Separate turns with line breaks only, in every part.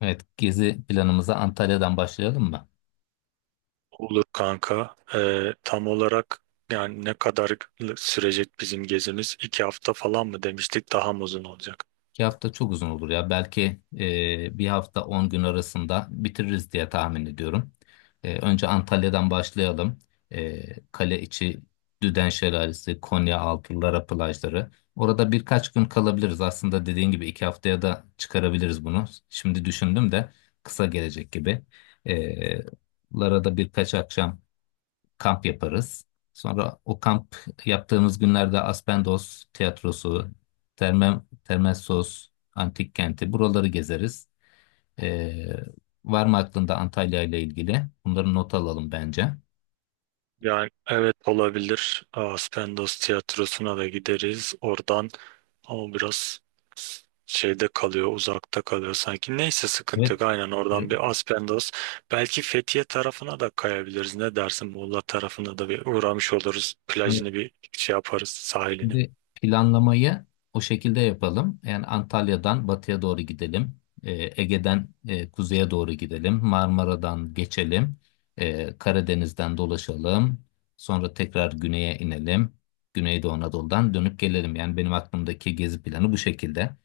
Evet, gezi planımıza Antalya'dan başlayalım mı?
Olur kanka. Tam olarak yani ne kadar sürecek bizim gezimiz? İki hafta falan mı demiştik? Daha mı uzun olacak?
2 hafta çok uzun olur ya. Belki bir hafta 10 gün arasında bitiririz diye tahmin ediyorum. Önce Antalya'dan başlayalım. Kale içi, Düden Şelalesi, Konya Altı, Lara plajları. Orada birkaç gün kalabiliriz. Aslında dediğin gibi 2 haftaya da çıkarabiliriz bunu. Şimdi düşündüm de kısa gelecek gibi. E, Lara'da birkaç akşam kamp yaparız. Sonra o kamp yaptığımız günlerde Aspendos Tiyatrosu, Terme, Termessos, Antik Kenti buraları gezeriz. Ee, var mı aklında Antalya ile ilgili? Bunları not alalım bence.
Yani evet olabilir. Aspendos tiyatrosuna da gideriz. Oradan ama biraz şeyde kalıyor, uzakta kalıyor sanki. Neyse sıkıntı
Evet.
yok. Aynen oradan bir Aspendos. Belki Fethiye tarafına da kayabiliriz. Ne dersin? Muğla tarafına da bir uğramış oluruz.
e,
Plajını bir şey yaparız, sahilini.
Şimdi planlamayı o şekilde yapalım. Yani Antalya'dan batıya doğru gidelim. Ege'den kuzeye doğru gidelim. Marmara'dan geçelim. Karadeniz'den dolaşalım. Sonra tekrar güneye inelim. Güneydoğu Anadolu'dan dönüp gelelim. Yani benim aklımdaki gezi planı bu şekilde.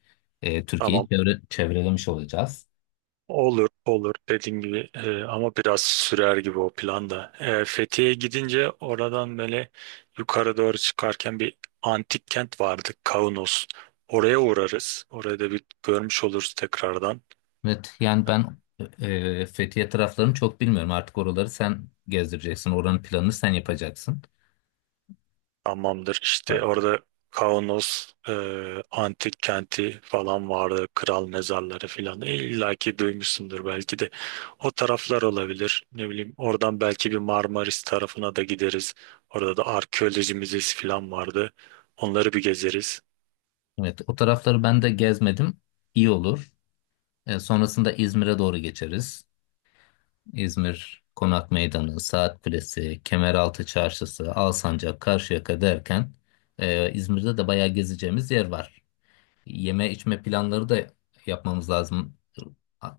Türkiye'yi
Tamam.
çevrelemiş olacağız.
Olur olur dediğin gibi ama biraz sürer gibi o planda. E, Fethiye'ye gidince oradan böyle yukarı doğru çıkarken bir antik kent vardı Kaunos. Oraya uğrarız. Orada bir görmüş oluruz tekrardan.
Evet, yani ben Fethiye taraflarını çok bilmiyorum. Artık oraları sen gezdireceksin. Oranın planını sen yapacaksın.
Hamamdır işte orada Kaunos antik kenti falan vardı. Kral mezarları falan. E, İlla ki duymuşsundur belki de. O taraflar olabilir. Ne bileyim oradan belki bir Marmaris tarafına da gideriz. Orada da arkeoloji müzesi falan vardı. Onları bir gezeriz.
Evet, o tarafları ben de gezmedim. İyi olur. Sonrasında İzmir'e doğru geçeriz. İzmir Konak Meydanı, Saat Kulesi, Kemeraltı Çarşısı, Alsancak, Karşıyaka derken İzmir'de de bayağı gezeceğimiz yer var, yeme içme planları da yapmamız lazım.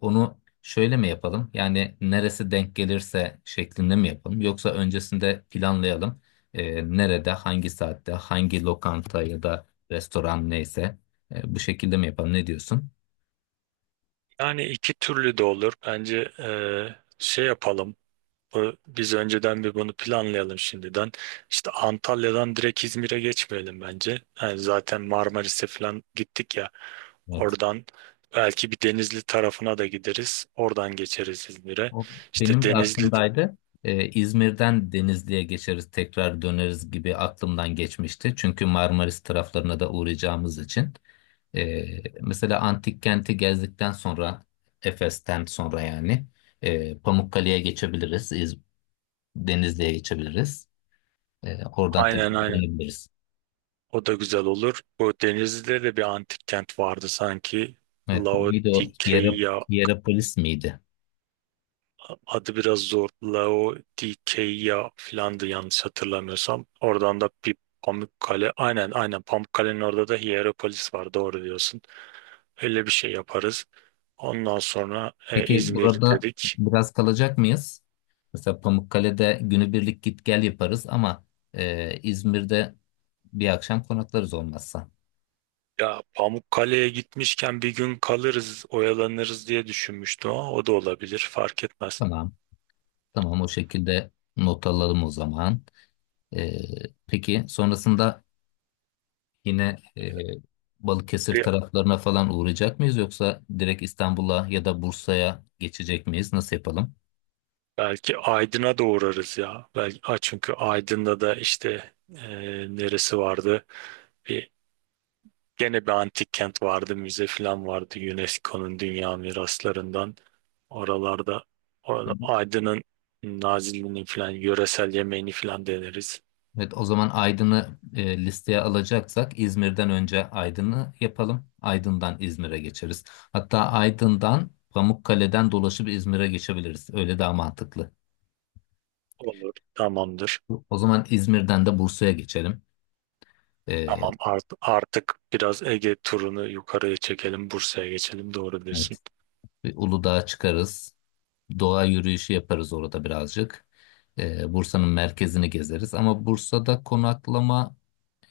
Onu şöyle mi yapalım? Yani neresi denk gelirse şeklinde mi yapalım? Yoksa öncesinde planlayalım. Nerede, hangi saatte, hangi lokanta ya da restoran neyse bu şekilde mi yapalım? Ne diyorsun?
Yani iki türlü de olur. Bence şey yapalım. Biz önceden bir bunu planlayalım şimdiden. İşte Antalya'dan direkt İzmir'e geçmeyelim bence. Yani zaten Marmaris'e falan gittik ya.
Evet.
Oradan belki bir Denizli tarafına da gideriz. Oradan geçeriz İzmir'e.
O
İşte
benim de
Denizli
aklımdaydı. İzmir'den Denizli'ye geçeriz, tekrar döneriz gibi aklımdan geçmişti. Çünkü Marmaris taraflarına da uğrayacağımız için. Mesela antik kenti gezdikten sonra, Efes'ten sonra yani Pamukkale'ye geçebiliriz, Denizli'ye geçebiliriz. Oradan tekrar
aynen aynen.
dönebiliriz.
O da güzel olur. Bu Denizli'de de bir antik kent vardı sanki.
Evet, neydi o?
Laodikeya
Hierapolis miydi?
adı biraz zor. Laodikeya filandı yanlış hatırlamıyorsam. Oradan da bir Pamukkale. Aynen aynen Pamukkale'nin orada da Hierapolis var. Doğru diyorsun. Öyle bir şey yaparız. Ondan sonra
Peki
İzmir
burada
dedik.
biraz kalacak mıyız? Mesela Pamukkale'de günübirlik git gel yaparız ama İzmir'de bir akşam konaklarız olmazsa.
Ya Pamukkale'ye gitmişken bir gün kalırız, oyalanırız diye düşünmüştüm ama o da olabilir, fark etmez.
Tamam, tamam o şekilde not alalım o zaman. E, peki sonrasında yine Balıkesir
Bir-
taraflarına falan uğrayacak mıyız yoksa direkt İstanbul'a ya da Bursa'ya geçecek miyiz? Nasıl yapalım?
Belki Aydın'a da uğrarız ya. Belki, ha, çünkü Aydın'da da işte neresi vardı? Bir, Gene bir antik kent vardı, müze falan vardı UNESCO'nun dünya miraslarından. Oralarda orada Aydın'ın Nazilli'nin falan yöresel yemeğini falan deneriz.
Evet, o zaman Aydın'ı listeye alacaksak İzmir'den önce Aydın'ı yapalım. Aydın'dan İzmir'e geçeriz. Hatta Aydın'dan Pamukkale'den dolaşıp İzmir'e geçebiliriz. Öyle daha mantıklı.
Olur, tamamdır.
O zaman İzmir'den de Bursa'ya geçelim. E,
Tamam artık biraz Ege turunu yukarıya çekelim. Bursa'ya geçelim doğru diyorsun.
evet, bir Uludağ'a çıkarız. Doğa yürüyüşü yaparız orada birazcık. Bursa'nın merkezini gezeriz. Ama Bursa'da konaklama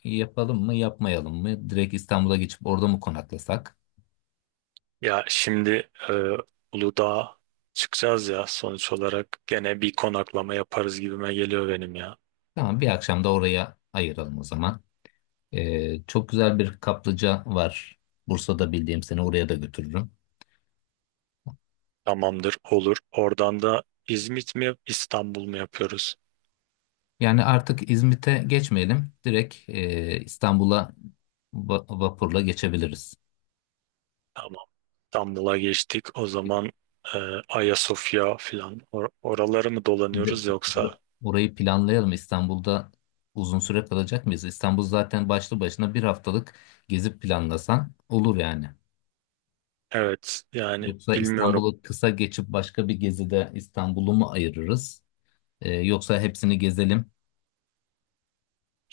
yapalım mı, yapmayalım mı? Direkt İstanbul'a geçip orada mı konaklasak?
Ya şimdi Uludağ'a çıkacağız ya sonuç olarak gene bir konaklama yaparız gibime geliyor benim ya.
Tamam, bir akşam da oraya ayıralım o zaman. Çok güzel bir kaplıca var. Bursa'da bildiğim seni oraya da götürürüm.
Tamamdır olur. Oradan da İzmit mi İstanbul mu yapıyoruz?
Yani artık İzmit'e geçmeyelim. Direkt İstanbul'a vapurla geçebiliriz.
Tamam. İstanbul'a geçtik. O zaman e, Ayasofya filan oraları mı
Şimdi
dolanıyoruz yoksa?
orayı planlayalım. İstanbul'da uzun süre kalacak mıyız? İstanbul zaten başlı başına bir haftalık gezip planlasan olur yani.
Evet yani
Yoksa
bilmiyorum.
İstanbul'u kısa geçip başka bir gezide İstanbul'u mu ayırırız? Yoksa hepsini gezelim.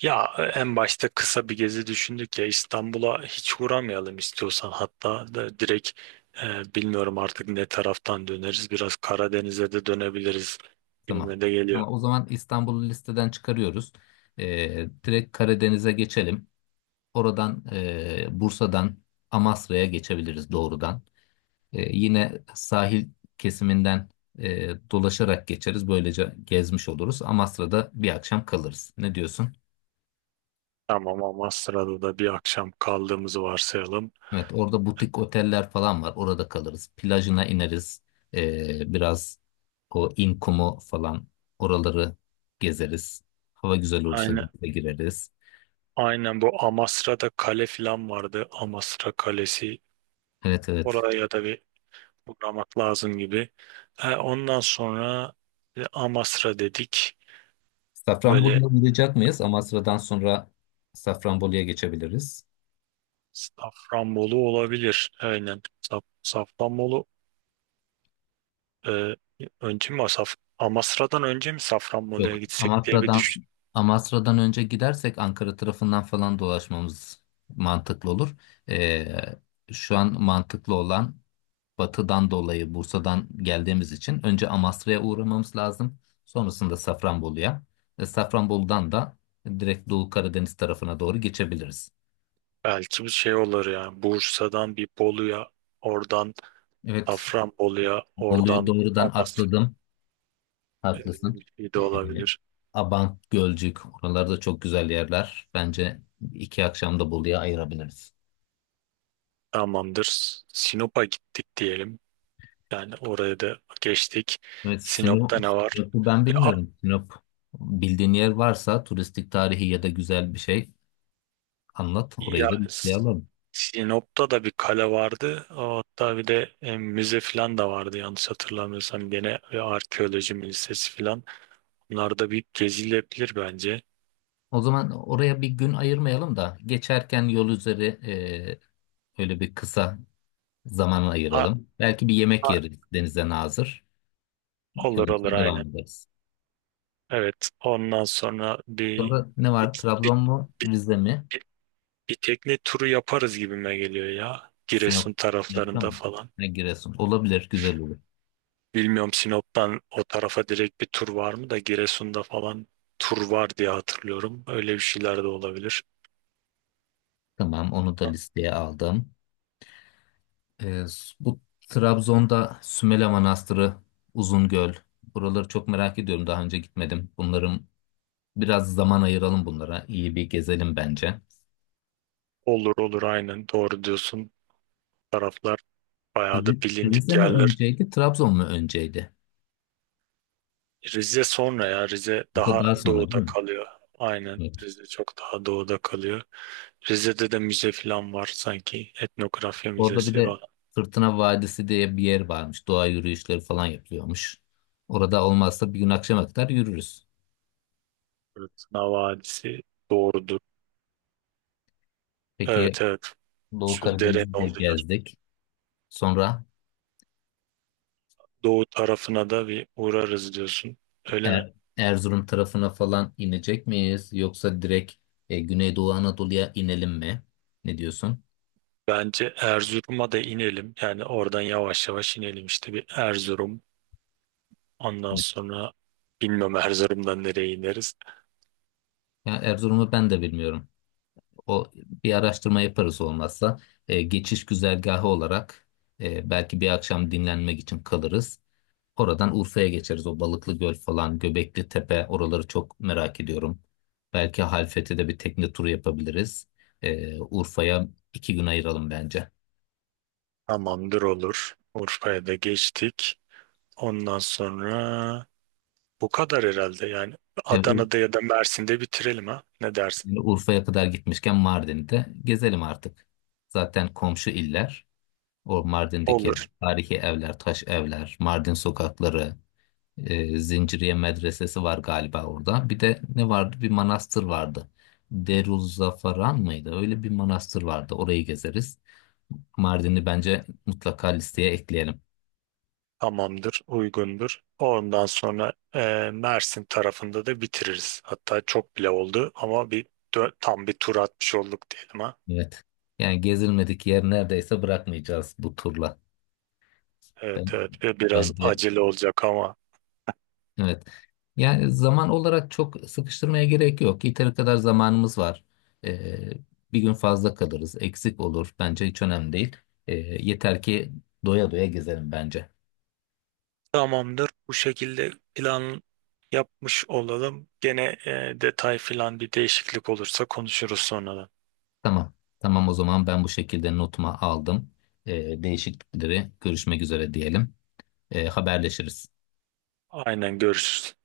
Ya en başta kısa bir gezi düşündük ya İstanbul'a hiç uğramayalım istiyorsan hatta da direkt bilmiyorum artık ne taraftan döneriz biraz Karadeniz'e de dönebiliriz
Tamam.
gibime de geliyor.
Ama o zaman İstanbul'u listeden çıkarıyoruz. Direkt Karadeniz'e geçelim. Oradan Bursa'dan Amasra'ya geçebiliriz doğrudan. Yine sahil kesiminden dolaşarak geçeriz. Böylece gezmiş oluruz. Amasra'da bir akşam kalırız. Ne diyorsun?
Tamam Amasra'da da bir akşam kaldığımızı varsayalım.
Evet, orada butik oteller falan var. Orada kalırız. Plajına ineriz. Biraz o İnkumu falan oraları gezeriz. Hava güzel olursa
Aynen,
bir gireriz.
aynen bu Amasra'da kale falan vardı Amasra Kalesi
Evet, evet.
oraya da bir uğramak lazım gibi. Ondan sonra Amasra dedik böyle
Safranbolu'ya uğrayacak mıyız? Amasra'dan sonra Safranbolu'ya geçebiliriz.
Safranbolu olabilir. Aynen. Safranbolu e, önce mi Saf Amasra'dan önce mi Safranbolu'ya
Yok,
gitsek diye bir
Amasra'dan
düşün.
Amasra'dan önce gidersek Ankara tarafından falan dolaşmamız mantıklı olur. Ee, şu an mantıklı olan batıdan dolayı Bursa'dan geldiğimiz için önce Amasra'ya uğramamız lazım. Sonrasında Safranbolu'ya. Safranbolu'dan da direkt Doğu Karadeniz tarafına doğru geçebiliriz.
Belki bir şey olur yani. Bursa'dan bir Bolu'ya, oradan
Evet,
Safranbolu'ya,
Bolu'yu
oradan
doğrudan
Amasra
atladım.
öyle
Haklısın.
bir şey de
Ee,
olabilir.
Abant, Gölcük oralarda çok güzel yerler. Bence 2 akşamda da Bolu'ya ayırabiliriz.
Tamamdır. Sinop'a gittik diyelim. Yani oraya da geçtik.
Evet,
Sinop'ta ne var?
Sinop'u ben
Bir
bilmiyorum. Sinop bildiğin yer varsa turistik tarihi ya da güzel bir şey anlat. Orayı
Ya
da
S-
listeleyelim.
Sinop'ta da bir kale vardı. Hatta bir de müze falan da vardı yanlış hatırlamıyorsam. Gene ve arkeoloji müzesi falan. Bunlar da bir gezilebilir bence.
O zaman oraya bir gün ayırmayalım da geçerken yol üzeri öyle bir kısa zaman
Ha,
ayıralım. Belki bir yemek
ha,
yeriz denize nazır.
olur olur
Yolumuza devam
aynen.
ederiz.
Evet ondan sonra
Sonra ne
bir,
var?
bir,
Trabzon mu?
bir,
Rize mi?
bir- bir tekne turu yaparız gibime geliyor ya. Giresun
Sinop, Sinop'ta
taraflarında
mı?
falan.
Ne Giresun. Olabilir, güzel olur.
Bilmiyorum Sinop'tan o tarafa direkt bir tur var mı da Giresun'da falan tur var diye hatırlıyorum. Öyle bir şeyler de olabilir.
Tamam, onu da listeye aldım. Ee, bu Trabzon'da Sümele Manastırı, Uzungöl. Buraları çok merak ediyorum. Daha önce gitmedim. Bunların biraz zaman ayıralım bunlara. İyi bir gezelim bence.
Olur olur aynen doğru diyorsun. Taraflar bayağı da bilindik
Rize mi
yerler.
önceydi, Trabzon mu önceydi?
Rize sonra ya Rize
Rize
daha
daha sonra değil
doğuda
mi?
kalıyor. Aynen
Evet.
Rize çok daha doğuda kalıyor. Rize'de de müze falan var sanki. Etnografya
Orada bir
müzesi
de
var.
Fırtına Vadisi diye bir yer varmış. Doğa yürüyüşleri falan yapılıyormuş. Orada olmazsa bir gün akşama kadar yürürüz.
Fırtına Vadisi doğrudur.
Peki
Evet evet
Doğu
şu derenin
Karadeniz'i de
olduğu yer.
gezdik. Sonra
Doğu tarafına da bir uğrarız diyorsun. Öyle mi?
Erzurum tarafına falan inecek miyiz? Yoksa direkt Güneydoğu Anadolu'ya inelim mi? Ne diyorsun?
Bence Erzurum'a da inelim. Yani oradan yavaş yavaş inelim işte bir Erzurum, ondan sonra bilmem Erzurum'dan nereye ineriz.
Ya Erzurum'u ben de bilmiyorum. O bir araştırma yaparız olmazsa. Geçiş güzergahı olarak belki bir akşam dinlenmek için kalırız. Oradan Urfa'ya geçeriz. O Balıklı Göl falan, Göbekli Tepe oraları çok merak ediyorum. Belki Halfeti'de bir tekne turu yapabiliriz. Urfa'ya 2 gün ayıralım bence.
Tamamdır olur. Urfa'ya da geçtik. Ondan sonra bu kadar herhalde yani.
Yani Ur-
Adana'da ya da Mersin'de bitirelim ha. Ne dersin?
Yani Urfa'ya kadar gitmişken Mardin'de gezelim artık. Zaten komşu iller. O Mardin'deki
Olur.
tarihi evler, taş evler, Mardin sokakları, Zinciriye Medresesi var galiba orada. Bir de ne vardı? Bir manastır vardı. Deruzzafaran mıydı? Öyle bir manastır vardı. Orayı gezeriz. Mardin'i bence mutlaka listeye ekleyelim.
Tamamdır. Uygundur. Ondan sonra Mersin tarafında da bitiririz. Hatta çok bile oldu ama bir tam bir tur atmış olduk diyelim ha.
Evet. Yani gezilmedik yer neredeyse bırakmayacağız bu turla.
Evet
Ben,
evet, ve biraz
bence
acele olacak ama
Evet. Yani zaman olarak çok sıkıştırmaya gerek yok. Yeteri kadar zamanımız var. Ee, bir gün fazla kalırız, eksik olur. Bence hiç önemli değil. Yeter ki doya doya gezelim bence.
tamamdır. Bu şekilde plan yapmış olalım. Gene detay filan bir değişiklik olursa konuşuruz sonradan.
Tamam. Tamam o zaman ben bu şekilde notuma aldım. Değişiklikleri görüşmek üzere diyelim. Haberleşiriz.
Aynen görüşürüz.